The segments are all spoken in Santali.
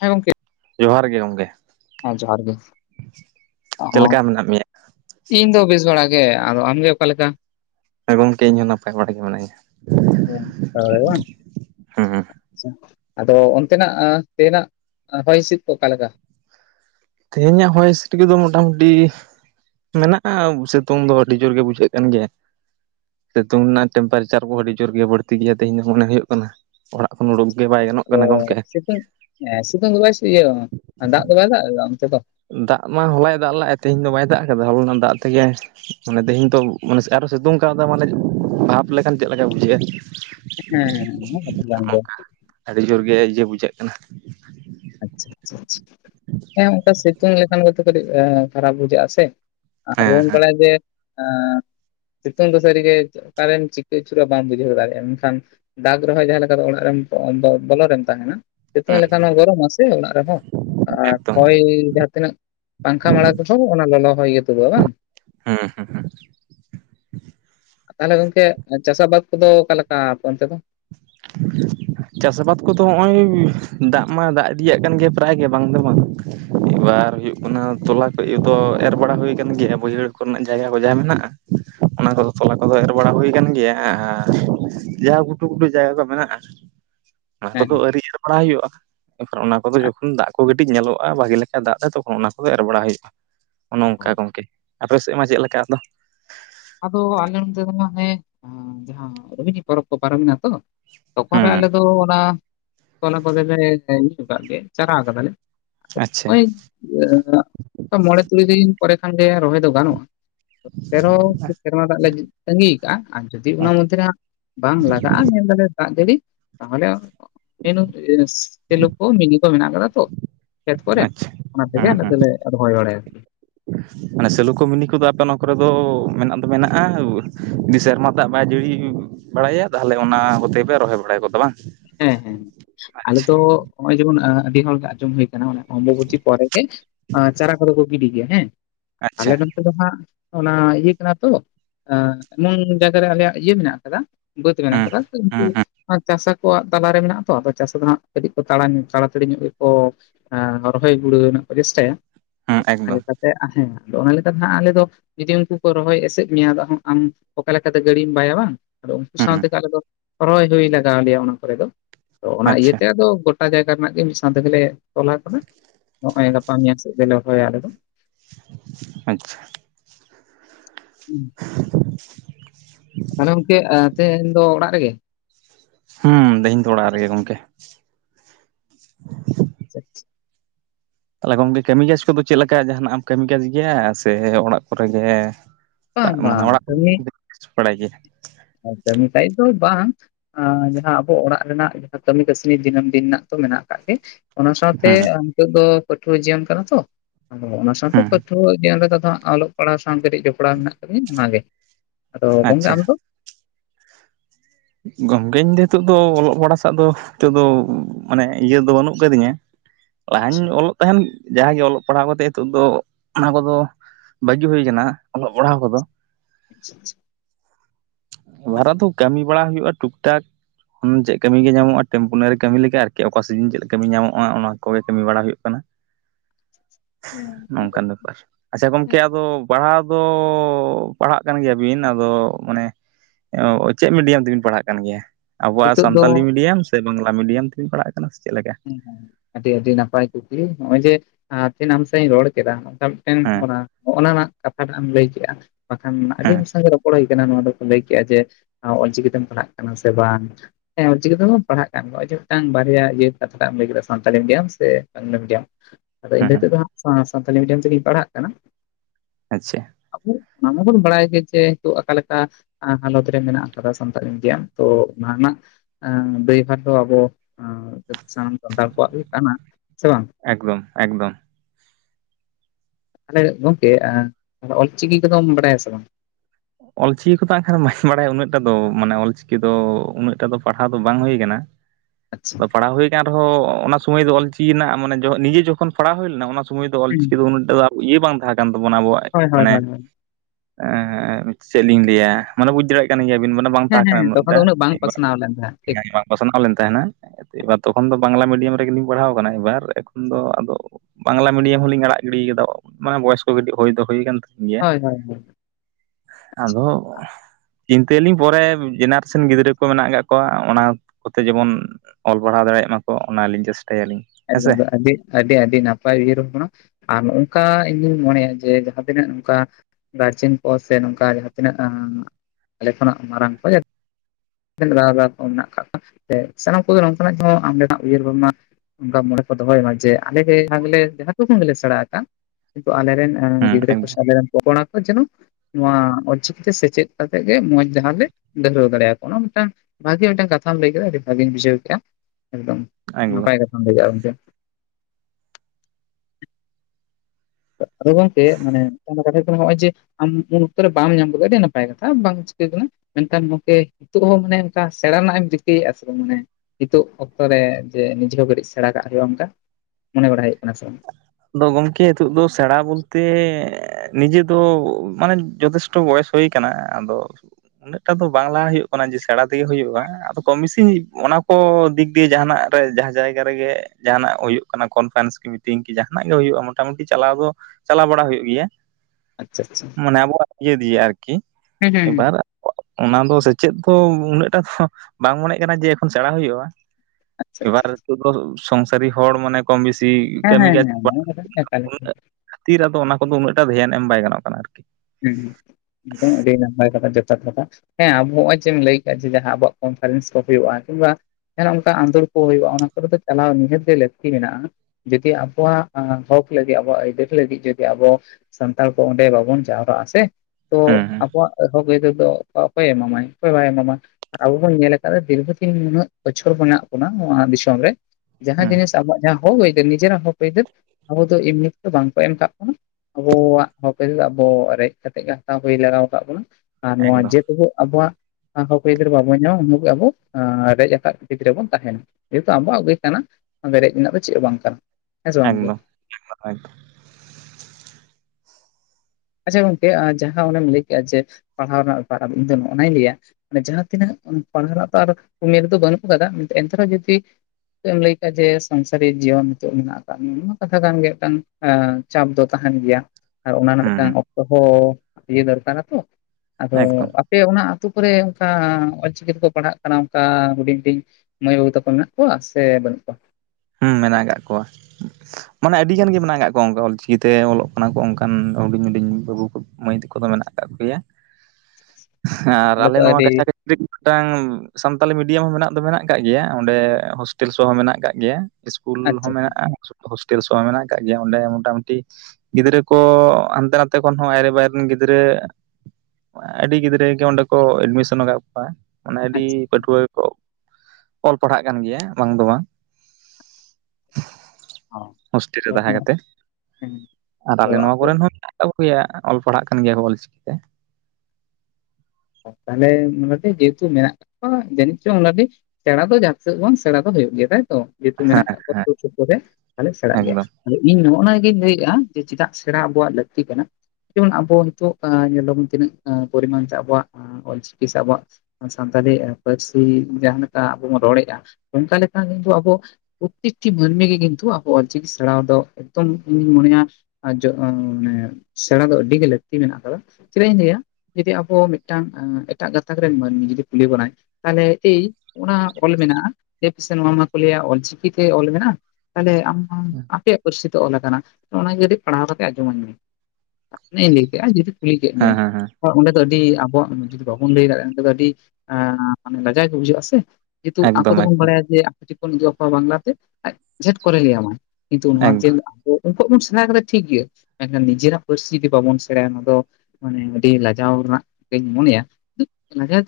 ᱦᱮ ᱜᱚᱢᱠᱮ ᱡᱚᱦᱟᱨ ᱜᱮ ᱜᱚᱢᱠᱮ ᱦᱮᱸ ᱡᱚᱦᱟᱨ ᱜᱮ ᱪᱮᱫ ᱚ ᱞᱮᱠᱟ ᱢᱮᱱᱟᱜ ᱢᱮᱭᱟ? ᱤᱧ ᱫᱚ ᱵᱮᱥ ᱵᱟᱲᱟ ᱜᱮ ᱟᱫᱚ ᱟᱢᱜᱮ ᱚᱠᱟᱞᱮᱠᱟ? ᱦᱮᱸ ᱜᱚᱝᱠᱮ ᱤᱧ ᱦᱚᱸᱸ ᱱᱟᱯᱟᱭ ᱵᱟᱲᱟ ᱜᱮ ᱢᱤᱱᱟᱧᱟ᱾ ᱵᱟᱝ ᱟᱪᱪᱷᱟ ᱟᱫᱚ ᱚᱱᱛᱮᱱᱟᱜ ᱛᱮᱱᱟᱜ ᱦᱚᱭ ᱦᱤᱸᱥᱤᱫ ᱚᱠᱟᱮᱠᱟ? ᱛᱮᱦᱮᱧᱟᱜ ᱦᱚᱭ ᱦᱤᱸᱥᱤᱫ ᱠᱚᱫᱚ ᱢᱚᱴᱟᱢᱩᱴᱤ ᱢᱮᱱᱟᱜᱼᱟ ᱥᱤᱛᱩᱝ ᱫᱚ ᱟᱹᱰᱤ ᱡᱳᱨ ᱜᱮ ᱵᱩᱡᱷᱟᱹᱜ ᱠᱟᱱ ᱜᱮᱭᱟ᱾ ᱥᱤᱛᱩᱝ ᱨᱮᱱᱟᱜ ᱴᱮᱢᱯᱟᱨᱮᱪᱟᱨ ᱠᱚ ᱟᱹᱰᱤ ᱡᱳᱨ ᱜᱮ ᱵᱟᱹᱲᱛᱤ ᱜᱮᱭᱟ ᱛᱮᱦᱤᱧ ᱫᱚ ᱢᱚᱱᱮ ᱦᱩᱭᱩᱜ ᱠᱟᱱᱟ ᱚᱲᱟᱜ ᱠᱷᱚᱱ ᱩᱰᱩᱠ ᱜᱮ ᱵᱟᱭ ᱜᱟᱱᱚᱜ ᱟᱫᱚ ᱠᱟᱱᱟ ᱜᱚᱢᱠᱮ᱾ ᱥᱤᱛᱩᱝ ᱥᱤᱛᱩᱝ ᱤᱭᱟᱹ ᱫᱟᱜ ᱫᱚ ᱵᱟᱭ ᱫᱟᱜ ᱫᱟ ᱚᱱᱛᱮ ᱫᱚ ᱫᱟᱜ ᱢᱟ ᱦᱚᱞᱟᱭ ᱫᱟᱜ ᱞᱟᱜᱟᱭ ᱛᱮᱦᱮᱧ ᱫᱚ ᱵᱟᱭ ᱫᱟᱜ ᱠᱟᱫᱟ ᱦᱚᱞᱟᱱ ᱫᱟᱜ ᱛᱮᱜᱮ ᱢᱟᱱᱮ ᱛᱮᱦᱮᱧ ᱫᱚ ᱢᱟᱱᱮ ᱟᱨᱚ [unintelligible] ᱠᱟᱣᱫᱟ ᱢᱟᱱᱮ ᱵᱷᱟᱵᱽ ᱞᱮᱠᱷᱟᱱ ᱪᱮᱫ ᱞᱮᱠᱟᱭ ᱵᱩᱡᱷᱟᱹᱜᱼᱟ᱾ ᱦᱮᱸ ᱩᱱᱟ [unintelligible] ᱡᱮ ᱵᱩᱡᱷᱟᱹᱜ ᱠᱟᱱᱟ ᱟᱪᱪᱷᱟ ᱟᱪᱪᱷᱟ ᱦᱮᱸ ᱚᱱᱠᱟ ᱥᱤᱛᱩᱝ ᱞᱮᱠᱷᱟᱱ ᱜᱮᱛᱚ ᱠᱟᱹᱴᱤᱡ ᱠᱷᱟᱨᱟᱯ ᱵᱩᱡᱷᱟᱹᱜᱼᱟ ᱥᱮ ᱟᱨ ᱦᱮᱸ ᱦᱮᱸ᱾ [unintelligible] ᱥᱤᱛᱩᱝ ᱫᱚ ᱥᱟᱹᱨᱤᱜᱮ ᱚᱠᱟᱨᱮ ᱪᱤᱠᱟᱹ ᱟᱪᱩᱨᱟ ᱵᱟᱢ ᱵᱩᱡᱷᱟᱹᱣ ᱫᱟᱲᱮᱭᱟᱜᱼᱟ ᱢᱮᱱᱠᱷᱟᱱ ᱫᱟᱜᱽ ᱨᱮᱦᱚᱭ ᱡᱟᱦᱟᱸ ᱞᱮᱠᱟ ᱚᱲᱟᱜ ᱨᱮ ᱵᱚᱞᱚ ᱨᱮᱢ ᱛᱟᱦᱮᱸᱱᱟ ᱥᱤᱛᱩᱝ ᱦᱩᱸ ᱞᱮᱠᱟᱱᱮᱭ ᱜᱚᱨᱚᱢᱟ ᱥᱮ ᱚᱲᱟᱜ ᱨᱮᱦᱚᱸ ᱟᱨ ᱮᱠᱫᱚᱢ ᱦᱚᱭ ᱡᱟᱦᱟᱸ ᱛᱤᱱᱟᱹᱜ ᱯᱟᱝᱠᱷᱟ ᱢᱟᱲᱟᱝ ᱨᱮᱦᱚᱸ ᱚᱱᱟ ᱞᱚᱞᱚ ᱦᱚᱭ ᱜᱮ ᱛᱚᱵᱮᱟ ᱵᱟᱝ ᱦᱮᱸ ᱦᱮᱸ ᱦᱮᱸ ᱛᱟᱦᱚᱞᱮ ᱜᱚᱝᱠᱮ ᱪᱟᱥ ᱟᱵᱟᱫ ᱠᱚᱫᱚ ᱚᱠᱟᱮᱠᱟ ᱚᱱᱛᱮ ᱫᱚ? [unintelligible] ᱪᱟᱥ ᱟᱵᱟᱫ ᱠᱚᱫᱚ ᱱᱚᱜᱼᱚᱭ ᱫᱟᱜ ᱢᱟ ᱫᱟᱜ ᱤᱫᱤᱭᱟᱜ ᱠᱟᱱ ᱜᱮ ᱯᱮᱨᱟᱭ ᱜᱮ ᱵᱟᱝ ᱫᱚ ᱵᱟᱝ ᱢᱤᱫᱵᱟᱨ ᱦᱩᱭᱩᱜ ᱠᱟᱱᱟ ᱛᱚᱞᱟ ᱠᱚ ᱫᱚ ᱮᱨ ᱵᱟᱲᱟ ᱦᱩᱭ ᱟᱠᱟᱱ ᱜᱮᱭᱟ ᱵᱟᱹᱭᱦᱟᱹᱲ ᱠᱚᱨᱮᱱᱟᱜ ᱡᱟᱭᱜᱟ ᱠᱚ ᱡᱟᱦᱟᱸᱟ ᱢᱮᱱᱟᱜᱼᱟ᱾ ᱚᱱᱟ ᱠᱚᱫᱚ ᱛᱚᱞᱟ ᱠᱚᱫᱚ ᱮᱨ ᱵᱟᱲᱟ ᱦᱩᱭ ᱟᱠᱟᱱ ᱜᱮᱭᱟ ᱟᱨ ᱡᱟᱦᱟ ᱜᱷᱩᱴᱩᱜᱷᱩᱴᱩ ᱡᱟᱭᱜᱟ ᱠᱚ ᱢᱮᱱᱟᱜᱼᱟ ᱚᱱᱟ ᱦᱮᱸ ᱠᱚᱫᱚ ᱟᱹᱨᱤ ᱥᱟᱯᱲᱟᱣ ᱦᱩᱭᱩᱜᱼᱟ ᱮᱱᱠᱷᱟᱱ ᱚᱱᱟ ᱠᱚᱫᱚ ᱦᱮᱸ ᱡᱚᱠᱷᱚᱱ ᱫᱟᱜ ᱠᱚ ᱜᱤ ᱠᱟᱹᱴᱤᱡ ᱧᱮᱞᱚᱜᱼᱟ ᱵᱷᱟᱜᱤ ᱞᱮᱠᱟ ᱫᱟᱜ ᱛᱮ ᱛᱚᱠᱷᱚᱱ ᱚᱱᱟ ᱠᱚᱫᱚ ᱮᱨ ᱵᱟᱲᱟ ᱦᱩᱭᱩᱜᱼᱟ ᱚᱱᱮ ᱱᱚᱝᱠᱟ ᱜᱚᱝᱠᱮ ᱟᱯᱮ ᱥᱮᱫ ᱢᱟ ᱪᱮᱫ ᱞᱮᱠᱟ ᱟᱫᱚ? ᱟᱫᱚ ᱟᱞᱮ ᱱᱚᱱᱛᱮ ᱫᱚ ᱦᱟᱱᱮ ᱡᱟᱦᱟᱸ ᱨᱢᱤᱱᱤ ᱯᱚᱨᱚᱵᱽ ᱠᱚ ᱯᱟᱨᱚᱢ ᱮᱱᱟᱜ ᱛᱚ ᱛᱚᱠᱷᱚᱱᱮ ᱦᱮᱸ ᱟᱞᱮ ᱫᱚ ᱚᱱᱟ ᱚᱱᱟ ᱠᱚᱫᱚ ᱫᱚ ᱧᱩ ᱠᱟᱜ ᱜᱮ ᱪᱟᱣ ᱠᱟᱫᱟᱞᱮ ᱟᱪᱪᱷᱟ ᱳᱭ ᱢᱚᱬᱮ ᱛᱩᱨᱩᱭ ᱫᱤᱱ ᱯᱚᱨᱮ ᱠᱷᱟᱱᱜᱮ ᱨᱚᱦᱚᱭ ᱫᱚ ᱜᱟᱱᱚᱜᱼᱟ᱾ ᱯᱮᱱ [inaudible] ᱥᱮᱨᱢᱟ ᱫᱟᱜ ᱞᱮ ᱛᱟᱹᱜᱤ ᱠᱟᱜᱼᱟ ᱟᱨ ᱡᱩᱫᱤ ᱚᱱᱟ ᱢᱚᱫᱽᱫᱷᱮ ᱨᱮ ᱵᱟᱝ ᱞᱟᱜᱟᱜᱼᱟ ᱧᱮᱞ ᱫᱟᱞᱮ ᱫᱟᱜ ᱡᱟᱹᱲᱤ ᱛᱟᱦᱚᱞᱮ ᱥᱮᱞᱩ ᱠᱚ ᱢᱤᱱᱤ ᱠᱚ ᱢᱮᱱᱟᱜ ᱠᱟᱫᱟ ᱛᱚ᱾ ᱠᱷᱮᱛ ᱠᱚᱨᱮ ᱟᱪᱪᱷᱟ ᱚᱱᱟ ᱛᱮᱜᱮ ᱦᱮᱸ ᱟᱞᱮ ᱦᱮᱸ ᱫᱚᱞᱮ ᱨᱚᱦᱚᱭ ᱵᱟᱲᱟᱭᱟ ᱟᱨᱠᱤ᱾ ᱢᱟᱱᱮ ᱥᱮᱞᱩ ᱠᱚ ᱢᱤᱱᱤ ᱠᱚᱫᱚ ᱟᱯᱮ ᱱᱚᱣᱟ ᱠᱚᱨᱮ ᱫᱚ ᱢᱮᱱᱟᱜ ᱢᱮᱱᱟᱜᱼᱟ ᱤ ᱥᱮᱨᱢᱟ ᱫᱟᱜ ᱵᱟᱭ ᱡᱟᱹᱲᱤ ᱵᱟᱲᱟᱭᱟ ᱛᱟᱦᱚᱞᱮ ᱚᱱᱟ ᱦᱚᱛᱮ ᱯᱮ ᱨᱚᱦᱚᱭ ᱵᱟᱲᱟᱭᱟ ᱠᱚᱫᱚ ᱵᱟᱝ? ᱦᱮᱸ ᱦᱮᱸ ᱟᱞᱮ ᱟᱪᱪᱷᱟ ᱫᱚ ᱱᱚᱭ ᱡᱮᱢᱚᱱ ᱟᱹᱰᱤ ᱦᱚᱲ ᱟᱸᱡᱚᱢ ᱦᱩᱭ ᱚᱢᱵᱚᱵᱚᱛᱤ ᱯᱚᱨᱮ ᱜᱮ ᱪᱟᱨᱟ ᱠᱚᱫᱚ ᱠᱚ ᱜᱤᱰᱤ ᱜᱮᱭᱟ ᱦᱮᱸ ᱟᱞᱮ ᱟᱪᱪᱷᱟ ᱱᱚᱛᱮ ᱫᱚ ᱦᱟᱸᱜ ᱚᱱᱟ ᱤᱭᱟᱹ ᱠᱟᱱᱟ ᱛᱚ ᱮᱢᱚᱱ ᱡᱟᱭᱜᱟᱨᱮ ᱟᱞᱮᱭᱟᱜ ᱤᱭᱟᱹ ᱢᱮᱱᱟᱜ ᱟᱠᱟᱫᱟ ᱵᱟᱹᱫᱽ ᱢᱮᱱᱟᱜ ᱦᱮᱸ ᱠᱟᱫᱟ ᱦᱮᱸ ᱪᱟᱥ ᱣᱟᱜ ᱛᱟᱞᱟᱮ ᱢᱮᱱᱟᱜᱟᱛᱚ ᱪᱟᱥᱟ ᱫᱚ ᱦᱟᱸᱜ ᱠᱟᱹᱴᱤᱡ ᱛᱟᱲ ᱛᱟᱲᱟ ᱛᱟᱲᱤ ᱧᱚᱜ ᱜᱮᱠᱚ ᱨᱚᱦᱚᱭ ᱜᱩᱲᱟᱹ ᱦᱩᱸ ᱮᱠᱫᱚᱢ [unintelligible] ᱛᱚ ᱦᱮᱸ ᱟᱫᱚ ᱚᱱᱟ ᱞᱮᱠᱟ ᱫᱚ ᱦᱟᱸᱜ ᱟᱞᱮ ᱫᱚ ᱡᱩᱫᱤ ᱩᱱᱠᱩ ᱠᱚ ᱨᱚᱦᱚᱭ ᱮᱥᱮᱫ ᱢᱮᱭᱟ ᱟᱫᱚ ᱦᱟᱸ ᱟᱢ ᱚᱠᱟ ᱞᱮᱠᱟᱛᱮ ᱜᱟᱹᱰᱤᱢ ᱵᱟᱭᱟ ᱵᱟᱝ ᱟᱫᱚ ᱩᱱᱠᱩ ᱦᱩᱸ ᱦᱩᱸ ᱥᱟᱶᱛᱮᱜᱮ ᱟᱞᱮ ᱫᱚ ᱦᱚᱨᱚᱭ ᱦᱩᱭ ᱞᱟᱜᱟᱣ ᱞᱮᱭᱟ ᱚᱱᱟ ᱠᱚᱨᱮ ᱫᱚ ᱟᱫᱚ ᱚᱱᱟ ᱟᱪᱪᱷᱟ ᱤᱭᱟᱹᱛᱮ ᱟᱫᱚ ᱜᱚᱴᱟ ᱡᱟᱭᱜᱟ ᱨᱮᱱᱟᱜ ᱜᱮ ᱢᱤᱫ ᱥᱟᱶ ᱛᱮᱜᱞᱮ ᱛᱚᱞᱟ ᱠᱟᱫᱟ ᱱᱚᱜ ᱚᱭ ᱜᱟᱯᱟ ᱢᱮᱭᱟᱝ ᱥᱮᱫ ᱜᱮᱞᱮ ᱨᱚᱦᱚᱭᱟ ᱟᱞᱮ ᱫᱚ ᱟᱪᱪᱷᱟ ᱦᱩᱸ ᱟᱞᱮ ᱜᱚᱢᱠᱮ ᱛᱮᱦᱮᱧ ᱫᱚ ᱚᱲᱟᱜ ᱨᱮᱜᱮ? ᱦᱩᱸ ᱛᱮᱦᱮᱧ ᱫᱚ ᱚᱲᱟᱜ ᱨᱮᱜᱮ ᱜᱚᱝᱠᱮ ᱟᱪᱪᱷᱟ, ᱛᱟᱦᱞᱮ ᱜᱚᱢᱠᱮ ᱠᱟᱹᱢᱤ ᱠᱟᱡᱽ ᱠᱚᱫᱚ ᱪᱮᱫ ᱞᱮᱠᱟ ᱡᱟᱦᱟᱱᱟᱜ ᱮᱢ ᱠᱟᱹᱢᱤ ᱠᱟᱡ ᱜᱮᱭᱟ ᱥᱮ ᱚᱲᱟᱜ ᱠᱚᱨᱮ ᱜᱮ᱾ ᱵᱟᱝ ᱢᱟᱱᱮ ᱵᱟᱝ ᱚᱲᱟᱜ ᱠᱚ ᱠᱟᱹᱢᱤ ᱵᱟᱲᱟᱭ ᱜᱮᱭᱟ ᱠᱟᱹᱢᱤ ᱛᱟᱭ ᱫᱚ ᱵᱟᱝ ᱡᱟᱦᱟᱸ ᱟᱵᱚ ᱚᱲᱟᱜ ᱨᱮᱱᱟᱜ ᱠᱟᱹᱢᱤ ᱠᱟᱹᱥᱱᱤ ᱫᱤᱱᱟᱹᱢ ᱫᱤᱱ ᱨᱮᱱᱟᱜ ᱛᱚ ᱢᱮᱱᱟᱜ ᱠᱟᱜ ᱜᱮ ᱚᱱᱟ ᱥᱟᱶᱛᱮ ᱦᱩᱸ ᱱᱤᱛᱚᱜ ᱫᱚ ᱯᱟᱹᱴᱷᱩᱣᱟᱹ ᱡᱤᱭᱚᱱ ᱠᱟᱱᱟ ᱛᱚ ᱟᱫᱚ ᱚᱱᱟ ᱥᱟᱶᱛᱮ ᱦᱩᱸ ᱯᱟᱹᱴᱷᱩᱣᱟᱹ ᱡᱤᱭᱚᱱ ᱨᱮᱫᱚ ᱚᱞᱚᱜ ᱯᱟᱲᱦᱟᱣ ᱥᱟᱶ ᱠᱟᱹᱴᱤᱡ ᱡᱚᱯᱲᱟᱣ ᱢᱮᱱᱟᱜ ᱫᱤᱧᱟ ᱚᱱᱟᱜᱮ ᱟᱫᱚ ᱜᱚᱝᱠᱮ ᱟᱪᱪᱷᱟ ᱟᱢ ᱫᱚ ᱜᱚᱝᱠᱮ ᱤᱧ ᱫᱚ ᱱᱤᱛᱚᱜ ᱫᱚ ᱚᱞᱚᱜ ᱯᱟᱲᱦᱟᱜ ᱥᱟᱜ ᱫᱚ ᱱᱤᱛᱚᱜ ᱫᱚ ᱢᱟᱱᱮ ᱤᱭᱟᱹ ᱫᱚ ᱵᱟᱹᱱᱩᱜ ᱟᱠᱟᱫᱤᱧᱟ ᱞᱟᱦᱟᱧ ᱟᱪᱪᱷᱟ ᱚᱞᱚᱜ ᱛᱟᱦᱮᱸᱱ ᱡᱟᱦᱟᱸᱜᱮ ᱚᱞᱚᱜ ᱯᱟᱲᱦᱟᱣ ᱠᱟᱛᱮᱫ ᱱᱤᱛᱚᱜ ᱫᱚ ᱚᱱᱟ ᱠᱚᱫᱚ ᱵᱷᱟᱹᱜᱤ ᱦᱩᱭ ᱠᱟᱱᱟ ᱚᱞᱚᱜ ᱯᱟᱲᱦᱟᱣ ᱠᱚᱫᱚ ᱟᱪᱷᱟ ᱟᱪᱷᱟ ᱵᱟᱨᱟ ᱫᱚ ᱠᱟᱹᱢᱤ ᱵᱟᱲᱟ ᱦᱩᱭᱩᱜᱼᱟ ᱴᱩᱠᱼ ᱴᱟᱠ ᱪᱮᱫ ᱠᱟᱹᱢᱤᱜ ᱜᱮ ᱧᱟᱢᱚᱜᱼᱟ ᱴᱮᱢᱯᱳᱱᱟᱨᱤ ᱠᱟᱹᱢᱤ ᱞᱮᱠᱟ ᱟᱨᱠᱤ ᱚᱠᱟ ᱥᱤᱡᱤᱱ ᱪᱮᱫ ᱠᱟᱹᱢᱤ ᱧᱟᱢᱚᱜᱼᱟ ᱚᱱᱟ ᱠᱚᱜᱮ ᱠᱟᱹᱢᱤ ᱵᱟᱲᱟ ᱦᱩᱭᱩᱜ ᱠᱟᱱᱟ ᱱᱚᱝᱠᱟᱱ ᱵᱮᱯᱟᱨ ᱟᱪᱷᱟ ᱜᱚᱝᱠᱮ ᱟᱫᱚ ᱯᱟᱲᱦᱟᱣ ᱫᱚ ᱯᱟᱲᱦᱟᱜ ᱠᱟᱱ ᱜᱮᱭᱟᱵᱤᱱ ᱟᱫᱚ ᱢᱟᱱᱮ ᱪᱮᱫ ᱢᱤᱰᱤᱭᱟᱢ ᱛᱮᱵᱤᱱ ᱯᱟᱲᱦᱟᱜ ᱠᱟᱱ ᱜᱮᱭᱟ ᱟᱵᱚᱣᱟᱜ ᱱᱤᱛᱚᱜ ᱫᱚ ᱥᱟᱱᱛᱟᱞᱤ ᱢᱤᱰᱤᱭᱟ. ᱢ ᱥᱮ ᱵᱟᱝᱞᱟ ᱢᱤᱰᱤᱭᱟᱢ ᱛᱮᱵᱮᱸ ᱯᱟᱲᱦᱟᱜᱼᱟ ᱦᱮᱸ ᱟᱹᱰᱤ ᱟᱹᱰᱤ ᱱᱟᱯᱟᱭ ᱠᱩᱠᱞᱤ ᱱᱚᱜᱼᱚᱭ ᱡᱮ ᱛᱮ ᱟᱢ ᱥᱟᱶ ᱤᱧ ᱨᱚᱲ ᱠᱮᱫᱟ ᱴᱮᱱ ᱦᱮᱸ ᱚᱱᱟ ᱨᱮᱱᱟᱜ ᱠᱟᱛᱷᱟ ᱴᱟᱜ ᱮᱢ ᱞᱟᱹᱭ ᱠᱮᱫ [inaudible] ᱵᱟᱠᱷᱟᱱ ᱟᱹᱰᱤ ᱦᱮᱸ ᱥᱟᱸᱜᱮ ᱨᱚᱯᱚᱲ ᱦᱩᱭ ᱠᱟᱱᱟ ᱱᱚᱣᱟ ᱫᱚᱠᱚ ᱞᱟᱹᱭ ᱠᱮᱜᱼᱟ ᱡᱮ ᱚᱞᱪᱤᱠᱤ ᱛᱮᱢ ᱯᱟᱲᱦᱟᱜ ᱠᱟᱱᱟ ᱥᱮ ᱵᱟᱝ ᱦᱮᱸ ᱚᱞ ᱪᱤᱠᱤ ᱛᱮᱵ ᱯᱟᱲᱦᱟᱜ ᱠᱟᱱᱟᱱᱜ ᱡᱮ ᱢᱤᱫ ᱴᱟᱝ ᱵᱟᱨᱭᱟ ᱤᱭᱟᱹᱛ ᱠᱟᱛᱷᱟ ᱴᱟᱜ ᱮᱢ ᱞᱟᱹᱭ ᱠᱮᱫᱟ ᱥᱟᱱᱛᱟᱞᱤ ᱢᱤᱰᱤᱭᱟ. ᱢ ᱥᱮ ᱵᱟᱝᱞᱟ ᱢᱤᱰᱤᱭᱟ. ᱢ ᱟᱫᱚ ᱦᱮᱸ ᱤᱧ ᱦᱮᱸ ᱫᱚ ᱥᱟᱱᱛᱟᱞᱤ ᱢᱤᱰᱤᱭᱟ. ᱢ ᱛᱮᱜᱤᱧ ᱯᱟᱲᱦᱟᱜ ᱠᱟᱱᱟ ᱟᱪᱷᱟ ᱟᱵᱚ ᱚᱱᱟ ᱢᱟᱵᱚᱱ ᱵᱟᱲᱟᱭ ᱜᱮ ᱡᱮ ᱱᱤᱛᱚᱜ ᱚᱠᱟᱞᱮᱠᱟ ᱦᱟᱞᱚᱛ ᱨᱮ ᱢᱮᱱᱟᱜ ᱟᱠᱟᱫᱟ ᱥᱟᱱᱛᱟᱲᱤ ᱢᱤᱰᱤᱭᱟ. ᱢ ᱛᱚ ᱚᱱᱟ ᱨᱮᱱᱟᱜ ᱮᱧ ᱫᱟᱹᱭ ᱵᱟᱨ ᱫᱚ ᱟᱵᱚ ᱥᱟᱱᱟᱢ ᱥᱟᱱᱛᱟᱲ ᱠᱚᱣᱟᱜ ᱜᱮ ᱠᱟᱱᱟ ᱥᱮ ᱵᱟᱝ ᱮᱠᱫᱚᱢ ᱮᱠᱫᱚᱢ ᱛᱟᱞᱮ ᱜᱚᱢᱠᱮ ᱚᱞ ᱪᱤᱠᱤ ᱠᱚᱫᱚᱢ ᱵᱟᱲᱟᱭᱟ ᱥᱮ ᱵᱟᱝ ᱚᱞ ᱪᱤᱠᱤ ᱠᱚᱫᱚ ᱮᱱᱠᱷᱟᱱ ᱵᱟᱹᱧ ᱵᱟᱲᱟᱭᱟ ᱩᱱᱟᱹᱜ ᱴᱟ ᱫᱚ ᱢᱟᱱᱮ ᱚᱞ ᱪᱤᱠᱤ ᱫᱚ ᱩᱱᱟᱹᱜ ᱴᱟ ᱫᱚ ᱯᱟᱲᱦᱟᱣ ᱫᱚ ᱵᱟᱝ ᱦᱩᱭ ᱠᱟᱱᱟ ᱟᱪᱪᱷᱟ ᱯᱟᱲᱦᱟᱣ ᱦᱩᱭ ᱠᱟᱱ ᱨᱮᱦᱚᱸ ᱚᱱᱟ ᱥᱚᱢᱚᱭ ᱫᱚ ᱚᱞ ᱪᱤᱠᱤ ᱨᱮᱱᱟᱜ ᱢᱟᱱᱮ ᱱᱤᱡᱮ ᱡᱚᱠᱷᱚᱱ ᱯᱟᱲᱦᱟᱣ ᱦᱩᱭ ᱞᱮᱱᱟ ᱚᱱᱟ ᱥᱚᱢᱚᱭ ᱫᱚ ᱚᱞ ᱦᱩᱸ ᱪᱤᱠᱤ ᱫᱚ ᱩᱱᱟᱹᱜ ᱴᱟ ᱫᱚ ᱤᱭᱟᱹ ᱵᱟᱝ ᱛᱟᱦᱮᱸ ᱠᱟᱱ ᱛᱟᱵᱚᱱᱟ ᱟᱵᱚᱣᱟᱜ ᱦᱳᱭ ᱦᱳᱭ ᱢᱟᱱᱮ ᱦᱳᱭ ᱦᱳᱭ ᱪᱮᱫ ᱞᱤᱧ ᱞᱟᱹᱭᱟ ᱢᱟᱱᱮ ᱵᱩᱡᱽ ᱫᱟᱲᱭᱟᱜ ᱠᱟᱱ ᱜᱮᱭᱟ ᱢᱮᱱᱮ ᱵᱟᱝ ᱦᱮᱸ ᱛᱟᱦᱮᱸ ᱦᱮᱸ ᱠᱟᱱᱟ ᱩᱱᱟᱹᱜ ᱛᱚᱠᱷᱚᱱ ᱴᱟ ᱫᱚ ᱵᱟᱝ ᱯᱟᱥᱱᱟᱣ ᱞᱮᱱ ᱛᱟᱦᱮᱸᱫ ᱴᱷᱤᱠ ᱯᱟᱥᱱᱟᱣ ᱞᱮᱱ ᱛᱟᱦᱮᱸᱱᱟ ᱮ ᱛᱚᱠᱷᱚᱱ ᱫᱚ ᱵᱟᱝᱞᱟ ᱢᱤᱰᱤᱭᱟ. ᱢ ᱨᱮᱜᱮᱞᱤᱧ ᱯᱟᱲᱦᱟᱣ ᱟᱠᱟᱱᱟ ᱮᱵᱟᱨ ᱮᱠᱷᱟᱱ ᱫᱚ ᱟᱫᱚ ᱵᱟᱝᱞᱟ ᱢᱤᱰᱤᱭᱟ. ᱢ ᱦᱚᱸᱞᱤᱧ ᱟᱲᱟᱜ ᱜᱤᱰᱤ ᱠᱟᱫᱟ ᱵᱚᱭᱚᱥ ᱠᱚ ᱠᱟᱹᱴᱤᱡ ᱦᱚᱭ ᱫᱚ ᱦᱩᱭ ᱟᱠᱟᱱ ᱛᱟ ᱦᱳᱭ ᱦᱳᱭ ᱟᱫᱚ ᱪᱤᱱᱛᱟᱹᱞᱤᱧ ᱯᱚᱨᱮ ᱡᱮᱱᱟᱨᱮᱥᱚᱱ ᱜᱤᱫᱽᱨᱟᱹ ᱠᱚ ᱢᱮᱱᱟᱜ ᱟᱠᱟᱫ ᱠᱚᱣᱟ ᱚᱱᱟ ᱠᱚᱛᱮ ᱡᱮᱢᱚᱱ ᱚᱞ ᱯᱟᱲᱦᱟᱣ ᱫᱟᱲᱮᱭᱟᱜᱼᱟ ᱚᱱᱟᱞᱤᱧ ᱪᱮᱥᱴᱟ ᱮᱠᱫᱚᱢ ᱫᱚ ᱟᱹᱰᱤ ᱟᱹᱰᱤ ᱟᱹᱰᱤ ᱱᱟᱯᱟᱭ ᱩᱭᱦᱟᱹᱨᱵᱚᱱᱟ ᱟᱨ ᱱᱚᱝᱠᱟ ᱤᱧ ᱫᱩᱧ ᱢᱚᱱᱮᱭᱟ ᱡᱮᱟᱸ ᱛᱤᱱᱟᱹᱜ ᱱᱚᱝᱠᱟ ᱜᱟᱨᱡᱮᱱ ᱠᱚ ᱥᱮ ᱱᱚᱝᱠᱟ ᱡᱟᱦᱟᱸ ᱛᱤᱱᱟᱹᱜ ᱟᱞᱮ ᱠᱷᱚᱱᱟᱜ ᱢᱟᱨᱟᱝ ᱠᱚᱡᱟ ᱠᱚ ᱢᱮᱱᱟᱜ ᱠᱟᱜ ᱠᱚᱣᱟ ᱥᱟᱱᱟᱢ ᱠᱚᱜ ᱱᱚᱝᱠᱟᱱᱟᱜ ᱦᱚᱸ ᱟᱢ ᱞᱮᱠᱟᱱᱟᱜ ᱩᱭᱦᱟᱹᱨ ᱵᱷᱟᱱᱟ ᱚᱸᱠᱟ ᱢᱚᱱᱮ ᱠᱚ ᱫᱚᱦᱚᱭ ᱢᱟ ᱡᱮ ᱟᱞᱮᱜᱞᱮ ᱡᱟᱦᱟᱸ ᱠᱚ ᱠᱷᱚᱱ ᱜᱮᱞᱮ ᱥᱮᱬᱟ ᱟᱠᱟᱫ-ᱟ ᱠᱤᱱᱛᱩ ᱟᱞᱮ ᱨᱮᱱ ᱦᱮᱸ ᱜᱤᱫᱽᱨᱟᱹ ᱠᱚ ᱮᱠᱫᱚᱢ ᱥᱮ ᱟᱞᱮᱨᱮ ᱨᱮᱱ ᱯᱚᱯᱲᱟ ᱠᱚ ᱡᱮᱱᱚ ᱱᱚᱣᱟ ᱚᱞ ᱪᱤᱠᱤ ᱛᱮ ᱥᱮᱪᱮᱫ ᱠᱟᱛᱮᱜ ᱜᱮ ᱢᱚᱡᱽ ᱡᱟᱦᱟᱸᱟᱦ ᱞᱮ ᱰᱷᱟ. ᱦᱟᱹᱣ ᱫᱟᱲᱮᱭᱟᱠᱚᱣᱟ ᱚᱱᱟ ᱢᱤᱫᱴᱟᱝ ᱵᱷᱟᱜᱤ ᱢᱤᱫᱴᱟᱝ ᱠᱟᱛᱷᱟᱢ ᱞᱟᱹᱭ ᱠᱮᱫᱟ ᱟᱹᱰᱤ ᱵᱷᱟᱹᱜᱤᱧ ᱵᱩᱡᱷᱟᱹᱣ ᱠᱮᱫᱼᱟ ᱮᱠᱫᱚᱢ ᱮᱠᱫᱚᱢ ᱱᱟᱯᱟᱭ ᱠᱟᱛᱷᱟᱢ ᱞᱟᱹᱭᱮ-ᱟ ᱜᱚᱝᱠᱮ ᱟᱫᱚ ᱜᱚᱝᱠᱮ ᱢᱟᱱᱮ ᱠᱟᱛᱷᱟ ᱠᱟᱱᱟ ᱱᱚᱜᱼᱚᱭ ᱡᱮ ᱟᱢ ᱩᱱ ᱚᱠᱛᱚ ᱨᱮ ᱵᱟᱢ ᱧᱟᱢ ᱞᱮᱜ ᱟᱹᱰᱤ ᱱᱟᱯᱟᱭ ᱠᱟᱛᱷᱟ ᱵᱟᱝ ᱢᱮᱱᱠᱷᱟᱱ ᱱᱚᱝᱠᱮ ᱱᱤᱛᱚᱜ ᱦᱚᱸ ᱢᱟᱱᱮ ᱚᱱᱠᱟ ᱥᱮᱬᱟ ᱨᱮᱱᱟᱜ ᱮᱢ ᱨᱤᱠᱟᱹᱭᱮᱫᱼᱟ ᱥᱮ ᱢᱟᱱᱮ ᱱᱤᱛᱚᱜ ᱚᱠᱛᱚ ᱨᱮ ᱮ ᱱᱤᱡᱮ ᱦᱚᱸ ᱵᱟᱹᱲᱤᱡ ᱥᱮᱬᱟ ᱠᱟᱜ ᱦᱩᱭᱩᱜᱼᱟ ᱚᱱᱠᱟ ᱢᱚᱱᱮ ᱵᱟᱲᱟ ᱦᱩᱭᱩᱜ ᱠᱟᱱᱟ ᱥᱮ ᱵᱟᱝ? ᱟᱫᱚ ᱜᱚᱢᱠᱮ ᱱᱤᱛᱚᱜ ᱫᱚ ᱥᱮᱬᱟ ᱵᱚᱞᱛᱮ ᱱᱤᱡᱮ ᱫᱚ ᱢᱟᱱᱮ ᱡᱚᱛᱷᱮᱥᱴᱚ ᱵᱚᱭᱚᱥ ᱦᱳ ᱠᱟᱱᱟ ᱟᱫᱚ ᱩᱱᱟᱹᱜᱴᱟ ᱫᱚ ᱵᱟᱝᱞᱟ ᱦᱩᱭᱩᱜ ᱠᱟᱱᱟ ᱡᱮ ᱥᱮᱬᱟ ᱛᱮᱜᱮ ᱦᱩᱭᱩᱜ ᱠᱟᱱᱟ ᱟᱫᱚ ᱠᱚᱢ ᱵᱤᱥᱤ ᱚᱱᱟ ᱠᱚ ᱫᱤᱠ ᱫᱤᱭᱮ ᱡᱟᱦᱟᱱᱟᱜ ᱨᱮ ᱡᱟᱦᱟᱸ ᱡᱟᱭᱜᱟ ᱨᱮᱜᱮ ᱡᱟᱦᱟᱱᱟᱜ ᱦᱩᱭᱩᱜ ᱠᱟᱱᱟ ᱠᱚᱱᱯᱷᱟᱨᱮᱱᱥ ᱠᱤ ᱢᱤᱴᱤᱝ ᱠᱤ ᱡᱟᱦᱟᱸ ᱱᱟᱜ ᱜᱮ ᱦᱩᱭᱩᱜᱼᱟ ᱢᱚᱴᱟᱢᱩᱴᱤ ᱪᱟᱞᱟᱣ ᱫᱚ ᱪᱟᱞᱟᱣ ᱵᱟᱲᱟ ᱦᱩᱭᱩᱜ ᱜᱮᱭᱟ ᱟᱪᱪᱷᱟ ᱟᱪᱪᱷᱟ ᱢᱟᱱᱮ ᱟᱵᱚ ᱤᱭᱟᱹ ᱫᱮ ᱟᱨᱠᱤ ᱟᱨᱠᱤ ᱦᱮᱸ ᱦᱮᱸ ᱦᱮᱸ ᱮᱵᱟᱨ ᱚᱱᱟ ᱫᱚ ᱥᱮᱪᱮᱫ ᱫᱚ ᱩᱱᱟᱹᱜ ᱮᱴᱟ ᱫᱚ ᱵᱟᱝ ᱢᱚᱱᱮᱮᱜ ᱠᱟᱱᱟ ᱡᱮ ᱮᱠᱷᱚᱱ ᱥᱮᱬᱟ ᱦᱩᱭᱩᱜᱼᱟ ᱟᱪᱪᱷᱟ ᱟᱪᱪᱷᱟ ᱮᱵᱟᱨ ᱫᱚ ᱥᱚᱝᱥᱟᱨᱤ ᱦᱚᱲ ᱢᱟᱱᱮ ᱠᱚᱢ ᱵᱮᱥᱤ ᱠᱟᱹᱢᱤ [unintelligible] ᱩᱱᱟᱹᱜᱴᱟ ᱫᱷᱮᱭᱟᱱ ᱮᱢ ᱵᱟᱭ ᱜᱟᱱᱚᱜ ᱠᱟᱱᱟ ᱟᱨᱠᱤ ᱦᱮᱸ ᱟᱹᱰᱤ ᱱᱟᱯᱟᱭ ᱠᱟᱛᱷᱟ ᱡᱚᱛᱷᱟᱛ ᱠᱟᱛᱷᱟ ᱦᱮᱸ ᱟᱵᱚ ᱱᱚᱜᱼᱚᱭ ᱡᱮ ᱮᱢ ᱞᱟᱹᱭ ᱠᱟ ᱡᱮ ᱡᱟᱦᱟᱸ ᱟᱵᱚᱣᱟᱜ ᱠᱚᱱᱯᱷᱟᱨᱮᱱᱥ ᱠᱚ ᱦᱩᱭᱩᱜᱼᱟ ᱵᱟ ᱚᱱᱠᱟ ᱟᱸᱫᱳᱲ ᱠᱚ ᱦᱩᱭᱩᱜᱼᱟ ᱚᱱᱟ ᱠᱚᱨᱮ ᱫᱚ ᱪᱟᱞᱟᱣ ᱱᱤᱦᱟᱹᱛ ᱜᱮ ᱞᱟᱹᱠᱛᱤ ᱢᱮᱱᱟᱜᱼᱟ ᱡᱩᱫᱤ ᱟᱵᱚᱣᱟᱜ ᱞᱟᱹᱜᱤᱫ ᱟᱵᱚᱣᱟᱜ ᱟᱹᱭᱫᱟᱹᱨ ᱞᱟᱹᱜᱤᱫ ᱡᱩᱫᱤ ᱟᱵᱚ ᱥᱟᱱᱛᱟᱲ ᱠᱚ ᱚᱸᱰᱮ ᱵᱟᱵᱚᱱ ᱡᱟᱣ ᱥᱮ ᱛᱚ ᱦᱩᱸ ᱦᱩᱸ ᱟᱵᱚᱣᱟᱜ ᱦᱚᱠ ᱟᱹᱭᱫᱟᱹᱨ ᱫᱚ ᱚᱠᱚᱭᱮ ᱮᱢᱟᱢᱟ ᱚᱠᱚᱭ ᱵᱟᱭ ᱮᱢᱟᱢᱟ ᱟᱨ ᱟᱵᱚ ᱵᱚᱱ ᱧᱮᱞ ᱟᱠᱟᱫᱟ ᱫᱤᱨᱜᱷ ᱫᱤᱱ ᱱᱩᱱᱟᱹᱜ ᱵᱚᱪᱷᱚᱨ ᱢᱮᱱᱟᱜ ᱵᱚᱱᱟ ᱫᱤᱥᱚᱢ ᱨᱮ ᱡᱟᱦᱟᱸ ᱦᱩᱸ ᱡᱤᱱᱤᱥ ᱟᱵᱚᱣᱟᱜ ᱡᱟᱦᱟᱸ [unintelligible] ᱱᱤᱡᱮᱨᱟᱜ ᱦᱚᱠ ᱟᱹᱤᱫᱟᱹᱨ ᱟᱵᱚ ᱫᱚ ᱮᱢᱱᱤ ᱫᱚ ᱵᱟᱝ ᱠᱚ ᱮᱢ ᱠᱟᱜ ᱵᱚᱱᱟ ᱟᱵᱚᱣᱟᱜ ᱦᱚᱯᱤᱫᱟᱹᱨ ᱟᱵᱚ ᱨᱮᱡᱽ ᱠᱟᱛᱮ ᱜᱮ ᱦᱟᱛᱟᱣ ᱦᱩᱭ ᱞᱮᱟᱜᱟᱣ ᱟᱠᱟᱫ ᱵᱚᱱᱟ ᱟᱨ ᱱᱚᱣᱟ ᱮᱠᱫᱚᱢ [unintelligible] ᱟᱵᱚᱣᱟᱜ ᱦᱚᱠ ᱟᱹᱭᱫᱟᱨ ᱵᱟᱵᱚᱱ ᱧᱟᱢᱟ ᱩᱱᱠᱩ ᱜᱮ ᱟᱵᱚ ᱨᱮᱡ ᱟᱠᱟᱫ ᱜᱤᱫᱽᱨᱟᱹ ᱵᱚᱱ ᱛᱟᱦᱮᱱᱟ ᱡᱮᱦᱮᱛᱩ ᱟᱵᱚᱣᱟᱜ ᱜᱮ ᱠᱟᱱᱟ ᱠᱟᱱᱟ ᱨᱮᱡ ᱨᱮᱱᱟᱜ ᱫᱚ ᱪᱮᱫ ᱦᱚᱸ ᱵᱟᱝ ᱠᱟᱱᱟ᱾ ᱦᱮᱸ ᱥᱮ ᱵᱟᱝ ᱜᱚᱝᱠᱮ ᱮᱠᱫᱚᱢᱫᱚᱢ ᱮᱠᱫᱚᱢ ᱟᱪᱪᱷᱟ ᱜᱚᱝᱠᱮ ᱟᱨ ᱡᱟᱦᱟᱸ ᱚᱱᱮᱢ ᱞᱟᱹᱭ ᱠᱮᱫᱮᱜᱼᱟ ᱡᱮ ᱯᱟᱲᱦᱟᱣ ᱨᱮᱱᱟᱜ ᱵᱮᱯᱟᱨ ᱟᱧ ᱫᱚ ᱱᱚᱜᱱᱟᱭ ᱞᱟᱹᱭᱟᱟᱱᱮ ᱡᱟᱦᱟᱸ ᱛᱤᱱᱟᱹᱜ ᱯᱟᱲᱦᱟᱜ ᱨᱮᱱᱟᱜ ᱛᱚ ᱟᱨ ᱩᱢᱮᱨ ᱫᱚ ᱵᱟᱹᱱᱩᱜ ᱠᱟᱫᱟ ᱮᱱᱛᱮᱦᱚᱸ ᱡᱩᱚᱫᱤ ᱮᱢ ᱞᱟᱹᱭ ᱠᱟ ᱡᱮ ᱥᱚᱝᱥᱟᱨᱤ ᱡᱤᱭᱚᱱ ᱱᱤᱛᱚᱜ ᱢᱮᱱᱟᱜ ᱟᱠᱟᱫ ᱱᱚᱣᱟ ᱠᱟᱛᱷᱟ ᱠᱟᱱ ᱜᱮᱭᱟ ᱢᱤᱫᱴᱟᱝ ᱪᱟᱯ ᱫᱚ ᱛᱟᱦᱮᱸ ᱠᱟᱱ ᱜᱮᱭᱟ ᱟᱨ ᱚᱱᱟ ᱨᱮᱱᱟᱜ ᱦᱩᱸ ᱢᱤᱫᱴᱟᱝ ᱦᱩᱸ ᱚᱠᱛᱚ ᱦᱚᱸ ᱤᱭᱟᱹ ᱫᱚᱨᱠᱟᱨ ᱛᱚ ᱟᱫᱚ ᱮᱠᱫᱚᱢ ᱟᱯᱮ ᱚᱱᱟ ᱟᱛᱳ ᱠᱚᱨᱮ ᱚᱱᱠᱟ ᱚᱞᱪᱤᱠᱤ ᱛᱮᱠᱚ ᱯᱟᱲᱦᱟᱜ ᱠᱟᱱᱟ ᱚᱱᱠᱟ ᱦᱩᱰᱤᱧ ᱦᱩᱰᱤᱧ ᱢᱟᱹᱭ ᱵᱟᱹᱵᱩ ᱛᱟᱠᱚ ᱢᱮᱱᱟᱜ ᱠᱚᱣᱟ ᱥᱮ ᱵᱟᱹᱱᱩᱜ ᱠᱚᱣᱟ ᱦᱮᱸ ᱢᱮᱱᱟᱜ ᱟᱠᱟᱫ ᱠᱚᱣᱟ ᱢᱟᱱᱮ ᱟᱹᱰᱤ ᱜᱟᱱ ᱜᱮ ᱢᱮᱱᱟᱜ ᱟᱠᱟᱫ ᱠᱚᱣᱟ ᱚᱱᱠᱟ ᱚᱞᱪᱤᱠᱤ ᱪᱤᱠᱤ ᱛᱮ ᱚᱞᱚᱜ ᱠᱟᱱᱟ ᱠᱚ ᱚᱱᱠᱟᱱ ᱦᱩᱰᱤᱧ ᱦᱩᱰᱤᱧ ᱵᱟᱹᱵᱩ ᱠᱚ ᱢᱟᱹᱭ ᱛᱟᱠᱚ ᱫᱚ ᱢᱮᱱᱟᱜ ᱟᱠᱟᱫ ᱠᱚ ᱜᱮᱭᱟ [inaudible] ᱦᱮᱸ ᱟᱨ ᱛᱚ ᱟᱞᱮ ᱱᱚᱣᱟ ᱟᱹᱰᱤ ᱠᱟᱪᱷᱟ ᱠᱟᱪᱷᱤ ᱨᱮ ᱢᱤᱫᱴᱟᱝ ᱥᱟᱱᱛᱟᱞᱤ ᱢᱤᱰᱤᱭᱟᱢ ᱦᱚᱸ ᱢᱮᱱᱟᱜ ᱫᱚ ᱢᱮᱱᱟᱜ ᱟᱠᱟᱫ ᱜᱮᱭᱟ ᱚᱸᱰᱮ ᱦᱳᱥᱴᱮᱞ ᱥᱦ ᱢᱮᱱᱟᱜ ᱟᱠᱟᱫ ᱜᱮᱭᱟ᱾ ᱤᱥᱠᱩᱞ ᱦᱚᱸ ᱟᱪᱪᱷᱟ ᱢᱮᱱᱟᱜᱼᱟ᱾ ᱦᱳᱥᱴᱮᱞ ᱥᱚ ᱢᱮᱱᱟᱜ ᱟᱠᱟᱫ ᱜᱮᱭᱟ ᱚᱸᱰᱮ ᱢᱳᱚᱴᱟᱢᱩᱴᱤ ᱜᱤᱫᱽᱨᱟᱹ ᱠᱚ ᱦᱟᱱᱛᱮ ᱱᱟᱛᱮ ᱠᱷᱚᱱ ᱦᱚᱸ ᱟᱭᱨᱮ ᱵᱟᱭᱨᱮ ᱨᱮᱱ ᱜᱤᱫᱽ ᱜᱤᱫᱽᱨᱟᱹ ᱟᱹᱰᱤ ᱜᱤᱫᱽᱨᱟᱹ ᱜᱮ ᱚᱸᱰᱮ ᱠᱚ ᱮᱰᱢᱤᱥᱚᱱ ᱟᱠᱟᱫ ᱠᱚᱣᱟ᱾ ᱢᱟᱱᱮ ᱟᱹᱰᱤ ᱟᱪᱪᱷᱟ ᱯᱟᱹᱴᱷᱩᱣᱟᱹ ᱠᱚ ᱚᱞ ᱯᱟᱲᱦᱟᱜ ᱠᱟᱱ ᱜᱮᱭᱟ ᱵᱟᱝ ᱫᱚ ᱵᱟᱝ [inaudible] ᱦᱳᱥᱴᱮᱞ ᱨᱮ ᱚ ᱛᱟᱦᱮᱸ ᱦᱮᱸ ᱠᱟᱛᱮ ᱦᱮᱸ ᱟᱨ ᱟᱫᱚ ᱟᱞᱮ ᱱᱚᱣᱟ ᱟᱯᱮ ᱠᱚᱨᱮᱱ ᱦᱚᱸ ᱢᱮᱱᱟᱜ ᱛᱟ ᱭᱟᱜ ᱚᱞ ᱯᱟᱲᱦᱟᱜ ᱠᱟᱱ ᱜᱮᱭᱟ ᱠᱚ ᱚᱞ ᱪᱤᱠᱤ ᱛᱮ ᱛᱟᱦᱞᱮ ᱚᱱᱟ ᱡᱮᱦᱮᱛᱩ ᱢᱮᱱᱟᱜᱣᱟ ᱡᱟᱹᱱᱤᱥ ᱪᱚᱝ ᱚᱱᱟ ᱥᱮᱬᱟ ᱫᱚ ᱡᱟᱦᱟᱸ ᱥᱮᱫ ᱵᱟᱝ ᱥᱮᱬᱟ ᱫᱚ ᱦᱩᱭᱩᱜ ᱜᱮᱭᱟ ᱛᱟᱭᱛᱚ ᱡᱮᱦᱮ ᱢᱮᱱᱟᱜ ᱠᱟᱜ ᱠᱚᱣᱟ ᱦᱮᱸ ᱥᱩᱨ ᱥᱩᱯᱩᱨ ᱨᱮ ᱛᱟᱦᱞᱮ ᱥᱮᱬᱟᱜ ᱜᱮᱭᱟ ᱮᱠᱫᱚᱢ ᱟᱫᱚ ᱤᱧ ᱱᱚᱜᱼ ᱱᱟᱜᱤᱧ ᱞᱟᱹᱭᱮᱫᱼᱟ ᱡᱮ ᱪᱮᱫᱟᱜ ᱥᱮᱬᱟ ᱟᱵᱚᱣᱟᱜ ᱞᱟᱹᱠᱛᱤ ᱠᱟᱱᱟ ᱡᱮᱢᱚᱱ ᱟᱵᱚ ᱱᱤᱛᱚᱜ ᱧᱮᱞᱵᱚᱱ ᱛᱤᱱᱟᱹᱜ ᱯᱚᱨᱤᱢᱟᱱ ᱛᱮ ᱟᱵᱚᱣᱟᱜ ᱚᱞ ᱪᱤᱠᱤ ᱥᱮ ᱟᱵᱚᱣᱟᱜ ᱥᱟᱱᱛᱟᱞᱤ ᱯᱟᱹᱨᱥᱤ ᱡᱟᱦᱟᱸ ᱞᱮᱠᱟ ᱟᱵᱚ ᱵᱚᱱ ᱨᱚᱲᱮᱫᱼᱟ ᱚᱱᱠᱟ ᱞᱮᱠᱟ ᱠᱤᱱᱛᱩ ᱟᱵᱚ ᱯᱨᱚᱛᱛᱮᱠᱴᱤ ᱢᱟᱹᱱᱢᱤ ᱜᱮ ᱠᱤᱱᱛᱩ ᱟᱵᱚ ᱚᱞᱪᱤᱠᱤ ᱥᱮᱬᱟ ᱫᱚ ᱮᱠᱫᱚᱢ ᱤᱧᱤᱧ ᱢᱚᱱᱮᱭᱟ ᱟᱨ ᱢᱟᱱᱮ ᱥᱮᱬᱟ ᱫᱚ ᱟᱹᱰᱤᱜᱮ ᱞᱟᱹᱠᱛᱤ ᱢᱮᱱᱟᱜ ᱠᱟᱫᱟ ᱪᱮᱫᱟᱜ ᱤᱧ ᱞᱟᱹᱭᱟ ᱡᱩᱫᱤ ᱟᱵᱚ ᱢᱤᱫᱴᱟᱝ ᱮᱴᱟᱜ ᱜᱟᱛᱟᱠ ᱨᱮᱱ ᱢᱟᱹᱱᱢᱤ ᱡᱩᱫᱤ ᱠᱩᱞᱤ ᱵᱚᱱᱟᱭ ᱛᱟᱦᱚᱞᱮ ᱮ ᱚᱱᱟ ᱚᱞ ᱢᱮᱱᱟᱜᱼᱟ ᱢᱟᱠᱚ ᱞᱟᱹᱭᱟ ᱚᱞ ᱪᱤᱠᱤ ᱛᱮ ᱚᱞ ᱢᱮ ᱛᱟᱦᱚᱞᱮ ᱟᱢ ᱟᱯᱮᱭᱟᱜ ᱯᱟᱹᱨᱥᱤ ᱚᱞ ᱟᱠᱟᱱᱟ ᱚᱱᱟᱜᱮ ᱠᱟᱹᱴᱤᱡ ᱯᱟᱲᱦᱟᱣ ᱠᱟᱛᱮ ᱟᱸᱡᱚᱢᱟᱹᱧ ᱢᱮ ᱤᱧ ᱞᱟᱹᱭ ᱠᱮᱫᱼᱟ ᱡᱩᱫᱤ ᱠᱩᱞᱤ ᱠᱮᱫ ᱦᱮᱸ ᱢᱮᱭᱟᱭ ᱦᱮᱸ ᱦᱮᱸ ᱦᱚᱭ ᱚᱸᱰᱮ ᱫᱚ ᱟᱹᱰᱤ ᱟᱵᱚᱣᱟᱜ [inaudible] ᱡᱩᱫᱤ ᱵᱟᱵᱚᱱ ᱞᱟᱹᱭ ᱫᱟᱲᱮᱭᱟᱜᱼᱟ ᱮ [inaudible] ᱫᱚ ᱟᱹᱰᱤ ᱞᱟᱡᱟ ᱜᱮ ᱵᱩᱡᱷᱟᱹᱜ ᱟ ᱥᱮ ᱡᱮᱦᱮᱛᱩ ᱟᱠᱚ ᱮᱠᱫᱚᱢ ᱫᱚᱵᱚᱱ ᱮᱠᱫᱚᱢ ᱵᱟᱲᱟᱭᱟ ᱡᱮ ᱟᱠᱚ ᱴᱷ [inaudible] ᱵᱟᱝᱞᱟᱛᱮ ᱡᱷᱮᱴ ᱠᱚᱨᱮ ᱞᱟᱹᱭᱭᱟᱢᱟᱭ ᱤ ᱛ [inaudible] ᱮᱠᱫᱚᱢ ᱩᱱᱠᱩᱣᱟᱜ ᱵᱚᱱ ᱥᱮᱬᱟ ᱠᱟᱫᱟ ᱴᱷᱤᱠ ᱜᱮᱭᱟ ᱢᱮᱱᱠᱷᱟᱱ ᱱᱤᱡᱮᱨᱟᱜ ᱯᱟᱹᱨᱥᱤ ᱡᱩᱚᱫᱤ ᱵᱟᱵᱚᱱ ᱥᱮᱬᱟᱭᱟ ᱚᱱᱟ ᱫᱚ ᱢᱟᱱᱮ ᱟᱹᱰᱤ ᱞᱟᱡᱟᱣ ᱨᱮᱱᱟᱜ ᱧ [unintelligible] ᱢᱚᱱᱮᱭᱟᱟ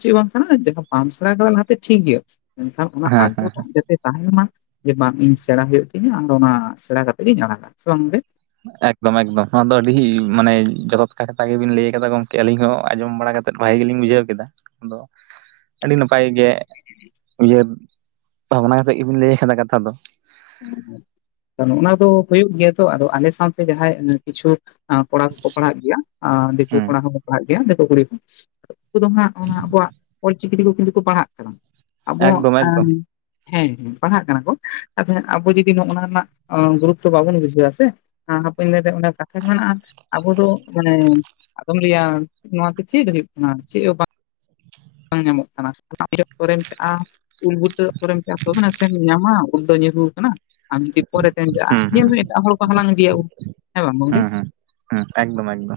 ᱪᱮᱫ ᱵᱟᱝ ᱠᱟᱱᱟ ᱵᱟᱢ ᱥᱮᱬᱟ ᱠᱮᱫᱫᱟ ᱞᱟᱦᱟᱛᱮ ᱴᱷᱤᱠ ᱜᱮᱭᱟ ᱢᱮᱱᱠᱷᱟᱱ ᱚᱱᱟ ᱦᱮᱸ ᱟᱜᱨᱚᱦᱚ ᱴᱟᱜ ᱡᱟᱛᱮ ᱛᱟᱦᱮᱱ ᱢᱟ᱾ ᱡᱮ ᱵᱟᱝ ᱤᱧ ᱥᱮᱬᱟ ᱦᱩᱭᱩᱜ ᱛᱤᱧᱟᱹ ᱟᱫᱚ ᱚᱱᱟ ᱥᱮᱬᱟ ᱠᱟᱛᱮ ᱜᱤᱧ ᱟᱲᱟᱜᱟ ᱥᱮ ᱵᱟᱝ ᱜᱚᱢᱠᱮ [inaudible] ᱮᱠᱫᱚᱢ ᱮᱠᱫᱚᱢ ᱱᱚᱣᱟ ᱫᱚ ᱟᱹᱰᱤ ᱢᱟᱱᱮ ᱡᱚᱛᱚ [unintelligible] ᱠᱟᱛᱷᱟ ᱜᱮᱵᱤᱱ ᱞᱟᱹᱭ ᱠᱟᱫᱟ ᱜᱚᱢᱠᱮ ᱟᱹᱞᱤᱧ ᱦᱚᱸ ᱟᱸᱚᱢ ᱵᱟᱲᱟ ᱠᱟᱛᱮᱫ ᱵᱷᱟᱜᱮ ᱜᱮᱞᱤᱧ ᱵᱩᱡᱷᱟᱹᱣ ᱠᱮᱫᱟ ᱟᱫᱚ ᱟᱹᱰᱤ ᱱᱟᱯᱟᱭ ᱜᱮ ᱩᱦᱟᱹᱨ ᱵᱷᱟᱵᱽᱱᱟ ᱠᱟᱛᱮᱫ ᱜᱮᱵᱤᱱ ᱞᱟᱹᱭ ᱟᱠᱟᱫᱟ ᱠᱟᱛᱷᱟ ᱫᱚ ᱚᱸ [unintelligible] ᱱᱚ ᱚᱱᱟ ᱫᱚ ᱦᱩᱭᱩᱜ ᱜᱮᱭᱟ ᱛᱚ ᱟᱫᱚ ᱟᱞᱮ ᱥᱟᱶᱛᱮ ᱡᱟᱦᱟᱸᱭ ᱠᱤᱪᱷᱩ ᱠᱚᱲᱟ ᱠᱚᱠᱚ ᱯᱟᱲᱦᱟᱜ ᱜᱮᱭᱟ ᱫᱤᱠᱩ ᱦᱮᱸ ᱠᱚᱲᱟ ᱦᱚᱸᱠᱚ ᱯᱟᱲᱦᱟᱜ ᱜᱮᱭᱟ ᱭᱟ [unintelligible] ᱫᱤᱠᱩ ᱠᱩᱲᱤ ᱠᱚ ᱩᱱᱠᱩ ᱫᱚ ᱦᱟᱸᱜ ᱚᱱᱟ ᱟᱵᱚᱣᱟᱜ ᱚᱞ ᱪᱤᱠᱤ ᱠᱚ ᱠᱤᱱᱛᱩ ᱠᱚ ᱯᱟᱲᱦᱟᱜ ᱠᱟᱱᱟ᱾ ᱟᱵᱚ ᱮᱠᱫᱚᱢ ᱮᱠᱫᱚᱢ [unintelligible] ᱦᱮᱸ ᱦᱮᱸ ᱯᱟᱲᱦᱟᱜ ᱠᱟᱱᱟ ᱠᱚ᱾ ᱛᱚᱞᱮ [unintelligible] ᱟᱵᱚ ᱡᱚᱫᱫᱤ ᱱᱚ ᱚᱱᱟᱡ ᱨᱮᱱᱟᱜ ᱜᱩᱨᱩᱛᱚ ᱵᱟᱵᱚᱱ ᱵᱩᱡᱷᱟᱹᱣᱟ ᱥᱮ ᱦᱟᱯᱚᱧ ᱫᱤᱱᱨᱮ ᱚᱱᱟᱚᱱ ᱠᱟᱛᱷᱟ ᱜᱮ ᱢᱮᱱᱟᱜᱼᱟ᱾ ᱟᱵᱚ ᱫᱚ ᱢᱟᱱᱮ ᱟᱫᱚᱢ ᱨᱮᱭᱟᱜ ᱱᱚᱣᱟᱛᱮ ᱪᱮᱫ ᱦᱩᱭᱩᱜ ᱠᱟᱱᱟ ᱪᱮᱫ ᱦᱚᱸ ᱵᱟᱝ [unintelligible] [unintelligible] ᱱᱤᱭᱟᱹᱩ ᱟᱠᱟᱱᱟ ᱟᱢ ᱡᱩᱫᱤ ᱯᱚᱨᱮᱛᱮᱢ ᱪᱟᱜᱼᱟ ᱦᱩᱸ ᱱᱤᱭᱟᱹ [unintelligible] ᱦᱩᱸ ᱦᱚᱸ ᱮᱴᱟᱜ ᱦᱚᱲ ᱠᱚ ᱦᱟᱞᱟᱝ ᱤᱫᱤᱭᱟ ᱠᱚ ᱦᱮ ᱢᱫᱞ ᱦᱩᱸ ᱦᱩᱸ ᱦᱩᱸ ᱮᱠᱫᱚᱢ ᱮᱠᱫᱚᱢ ᱮᱠᱫᱚᱢ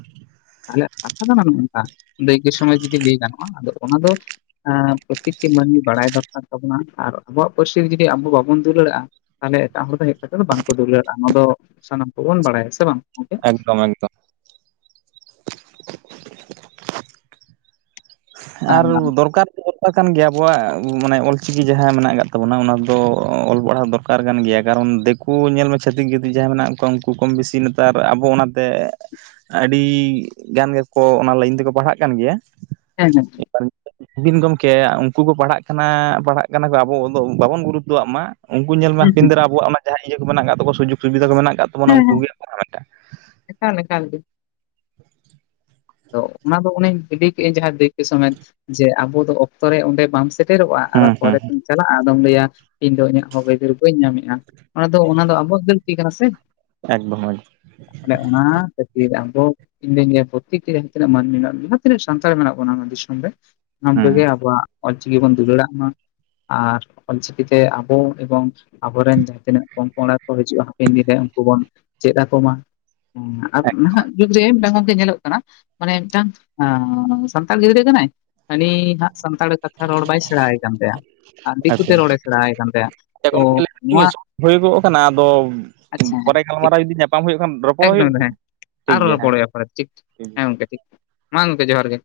[unintelligible] ᱫᱟᱹᱭᱠᱟᱹ ᱥᱚᱢᱚᱭ ᱡᱩᱫᱤ ᱞᱟᱹᱭ ᱜᱟᱱᱚᱜᱼᱟ ᱟᱫᱚ ᱚᱱᱟ ᱫᱚ ᱯᱨᱚᱛᱤᱠᱴᱤ ᱢᱟᱹᱱᱢᱤ ᱵᱟᱲᱟᱭ ᱫᱚᱨᱠᱟᱨ ᱛᱟᱵᱚᱱᱟ ᱟᱨ ᱟᱵᱚᱣᱟᱜ ᱯᱟᱹᱨᱥᱤ ᱡᱩᱫᱤ ᱟᱵᱚ ᱵᱟᱵᱚᱱ ᱫᱩᱞ ᱫᱩᱞ [unintelligible] ᱛᱟᱦᱚᱞᱮ ᱮᱴᱟᱜ ᱦᱚᱲ ᱫᱚ ᱦᱮᱡ ᱠᱟᱛᱮ ᱫᱚ ᱵᱟᱝᱠᱚ ᱫᱩᱞᱟᱹᱲᱟᱜᱼᱟ ᱚᱱᱟ ᱫᱚ ᱥᱟᱱᱟᱢ ᱠᱚᱵᱚᱱ ᱵᱟᱲᱟᱭᱟ ᱥᱮ ᱵᱟᱝ ᱜᱚᱝᱠᱮ ᱮᱠᱫᱚᱢ ᱮᱠᱫᱚᱢ ᱟᱨ ᱟᱸ ᱫᱚᱨᱠᱟᱨ ᱠᱟᱱ ᱜᱮᱭᱟ ᱟᱵᱚᱣᱟᱜ ᱢᱟᱱᱮ ᱚᱞ ᱪᱤᱠᱤ ᱡᱟᱦᱟᱸ ᱢᱮᱱᱟᱜ ᱟᱠᱟᱫ ᱛᱟᱵᱚᱱᱟ ᱚᱱᱟᱫᱚ ᱚᱞ ᱯᱟᱲᱦᱟᱣ ᱫᱚᱨᱠᱟᱨ ᱠᱟᱱ ᱜᱮᱭᱟ ᱠᱟᱨᱚᱱ ᱫᱤᱠᱩ ᱧᱮᱞ ᱢᱮ ᱪᱷᱟᱹᱛᱤᱠ ᱡᱟᱛᱤ ᱡᱟᱦᱟᱸᱭ ᱢᱮᱱᱟᱜ ᱠᱚᱣᱟ ᱩᱱᱠᱩ ᱠᱚᱢ ᱵᱮᱥᱤ ᱱᱮᱛᱟᱨ ᱟᱵᱚ ᱚᱱᱟᱛᱮ ᱟᱹᱰᱤ ᱜᱟᱱ ᱜᱮᱠᱚ ᱚᱱᱟ ᱞᱟᱭᱤᱱ ᱛᱮᱠᱚ ᱯᱟᱲᱦᱟᱜ ᱠᱟᱱ ᱜᱮᱭᱟ ᱦᱮᱸ ᱦᱮᱸ ᱟᱹᱵᱤᱱ ᱜᱚᱢᱠᱮ ᱩᱱᱠᱩ ᱠᱚ ᱯᱟᱲᱦᱟᱜ ᱠᱟᱱᱟ ᱯᱟᱲᱦᱟᱜ ᱠᱟᱱᱟ ᱠᱚ ᱟᱵᱚ ᱫᱚ ᱵᱟᱵᱚᱱ ᱜᱩᱨᱩᱛᱛᱚᱣᱟᱜ ᱢᱟ ᱩᱱᱠᱩ ᱧᱮᱞ ᱢᱮ ᱦᱟᱟᱹᱠᱤᱱ [unintelligible] ᱨᱮ ᱟᱵᱚᱣᱟᱜ ᱚᱱᱟ ᱡᱟᱦᱟᱸ ᱤᱭᱟᱹ ᱠᱚ ᱢᱮᱱᱟᱜ ᱛᱟᱠᱚᱣᱟ ᱥᱩᱡᱳᱜ ᱥᱩᱵᱤᱫᱷᱟ ᱠᱚ ᱢᱮᱱᱟᱜ ᱟᱠᱟᱫᱟ [inaudible] ᱠᱟᱜ ᱛᱟᱵᱚᱱᱟ ᱦᱮᱸ ᱩᱱᱠᱩ ᱦᱮᱸ ᱜ [unintelligible] ᱮᱠᱟᱞ ᱚ ᱚᱱᱟ ᱫᱚ ᱚᱱ ᱤᱞᱤ ᱠᱮᱫᱟᱹᱧ ᱡᱟᱦᱟᱸ ᱫᱟᱹᱭᱠᱤ ᱥᱚᱢᱮᱛ ᱡᱮ ᱟᱵᱚ ᱫᱚ ᱚᱠᱛᱚ ᱨᱮ ᱚᱸᱰᱮ ᱵᱟᱢ ᱥᱮᱱ [unintelligible] ᱥᱮᱴᱮᱨᱚᱜᱼᱟ ᱟᱨ ᱦᱩᱸ ᱦᱩᱸ ᱯᱚᱨᱮ ᱛᱮᱢ ᱪᱟᱞᱟᱜᱼᱟ ᱟᱫᱚᱢ ᱞᱟᱹᱭᱟ ᱤᱧ ᱫᱚ ᱤᱧᱟᱹᱜ ᱦᱚᱸᱠ ᱟᱹᱭᱫᱟᱹᱨ ᱵᱟᱹᱧ ᱧᱟᱢᱮᱫᱼᱟ᱾ ᱚᱱᱟ ᱫᱚ ᱚᱱᱟ ᱫᱚ ᱟᱵᱚᱣᱟᱜ ᱜᱟᱹᱞᱛᱤ ᱠᱟᱱᱟ ᱥᱮ᱾ ᱮᱠᱫᱚᱢ ᱮᱠᱫᱚᱢ ᱛᱟᱦᱮ ᱚᱱᱟ ᱠᱷᱟᱹᱛᱤᱨ ᱟᱵᱚ ᱤᱧ [inaudible] ᱮ [inaudible] ᱡᱟᱦᱟᱸ ᱛᱤᱱᱟᱹᱜ ᱢᱟᱹᱱᱢᱤ ᱢᱮᱱᱟᱜ ᱵ [unintelligible] ᱡᱟᱦᱟᱸ ᱛᱤᱱᱟᱹᱜ ᱥᱟᱱᱛᱟᱲ ᱢᱮᱱᱟᱜ ᱵᱚᱱᱟ ᱚᱱᱟ ᱫᱤᱥᱚᱢ ᱨᱮ ᱦᱩᱸ [unintelligible] ᱟᱵᱣᱟᱜ ᱚᱞᱪᱤᱠᱤ ᱵᱚᱱ ᱫᱩᱞᱟᱹᱲᱟᱟᱜ ᱢᱟ᱾ ᱟᱨ ᱚᱞ ᱪᱤᱠᱤᱛᱮ ᱟᱵᱚ ᱮᱵᱚᱝ ᱟᱵᱚᱨᱮᱱ ᱡᱟᱦᱟᱸ ᱛᱤᱱᱟᱹᱜ ᱯᱚᱝᱯᱚᱝᱲᱟ ᱠᱚ ᱦᱤᱡᱩᱜᱼᱟ ᱦᱟᱯᱮᱱ ᱫᱤᱱ ᱨᱮ ᱩᱱᱠᱩ ᱵᱚᱱ ᱪᱮᱫ ᱟᱠᱚᱚᱢᱟ ᱟᱨ ᱱᱟᱦᱟᱜ ᱡᱩᱜᱽ ᱨᱮ ᱢᱤᱫᱴᱟᱝ ᱜᱚᱢᱠᱮ ᱧᱮᱞᱚᱜ ᱠᱟᱱᱟ ᱢᱟᱱᱮ ᱢᱤᱫᱴᱟᱝ ᱥᱟᱱᱛᱟᱲ ᱜᱤᱫᱽᱨᱟᱹ ᱠᱟᱱᱟᱭ ᱦᱟᱱᱤ ᱦᱟᱸᱜ ᱥᱟᱱᱛᱟᱲ ᱠᱟᱛᱷᱟ ᱨᱚᱲ ᱵᱟᱭ ᱥᱮᱬᱟᱭᱟᱭ ᱠᱟᱱ ᱛᱟᱭᱟ᱾ ᱟᱨ ᱟᱪᱪᱷᱟ ᱫᱤᱠᱩᱛᱮ ᱨᱚᱲᱮ ᱥᱮᱬᱟᱭᱟᱭ ᱠᱟᱱ ᱛᱟᱭᱫ ᱦᱮᱸ ᱛᱚ ᱜᱚᱢᱠᱮ ᱞᱟᱹᱭᱫᱟᱞᱤᱧ ᱱᱚᱣᱟ ᱟᱪᱪᱷᱟ [unintelligible] ᱦᱮᱸ ᱴᱷᱤᱠ ᱜᱟᱞᱟᱨᱟᱣ ᱡᱩᱫᱤ ᱧᱟᱯᱟᱢ ᱦᱩᱭᱩᱜᱼᱟ [unintelligible] ᱮᱠᱫᱚᱢ ᱫᱚ ᱦᱮᱸ ᱟᱨᱚ ᱨᱚᱯᱚᱲ ᱦᱚᱭᱚᱜ ᱯᱚᱨᱮ ᱛᱮ ᱴᱷᱤᱠ ᱦᱮᱸ ᱜᱚᱝᱠᱮ ᱴᱷᱤᱠ ᱢᱟ ᱜᱚᱢᱠᱮ ᱡᱚᱦᱟᱨ ᱜᱮ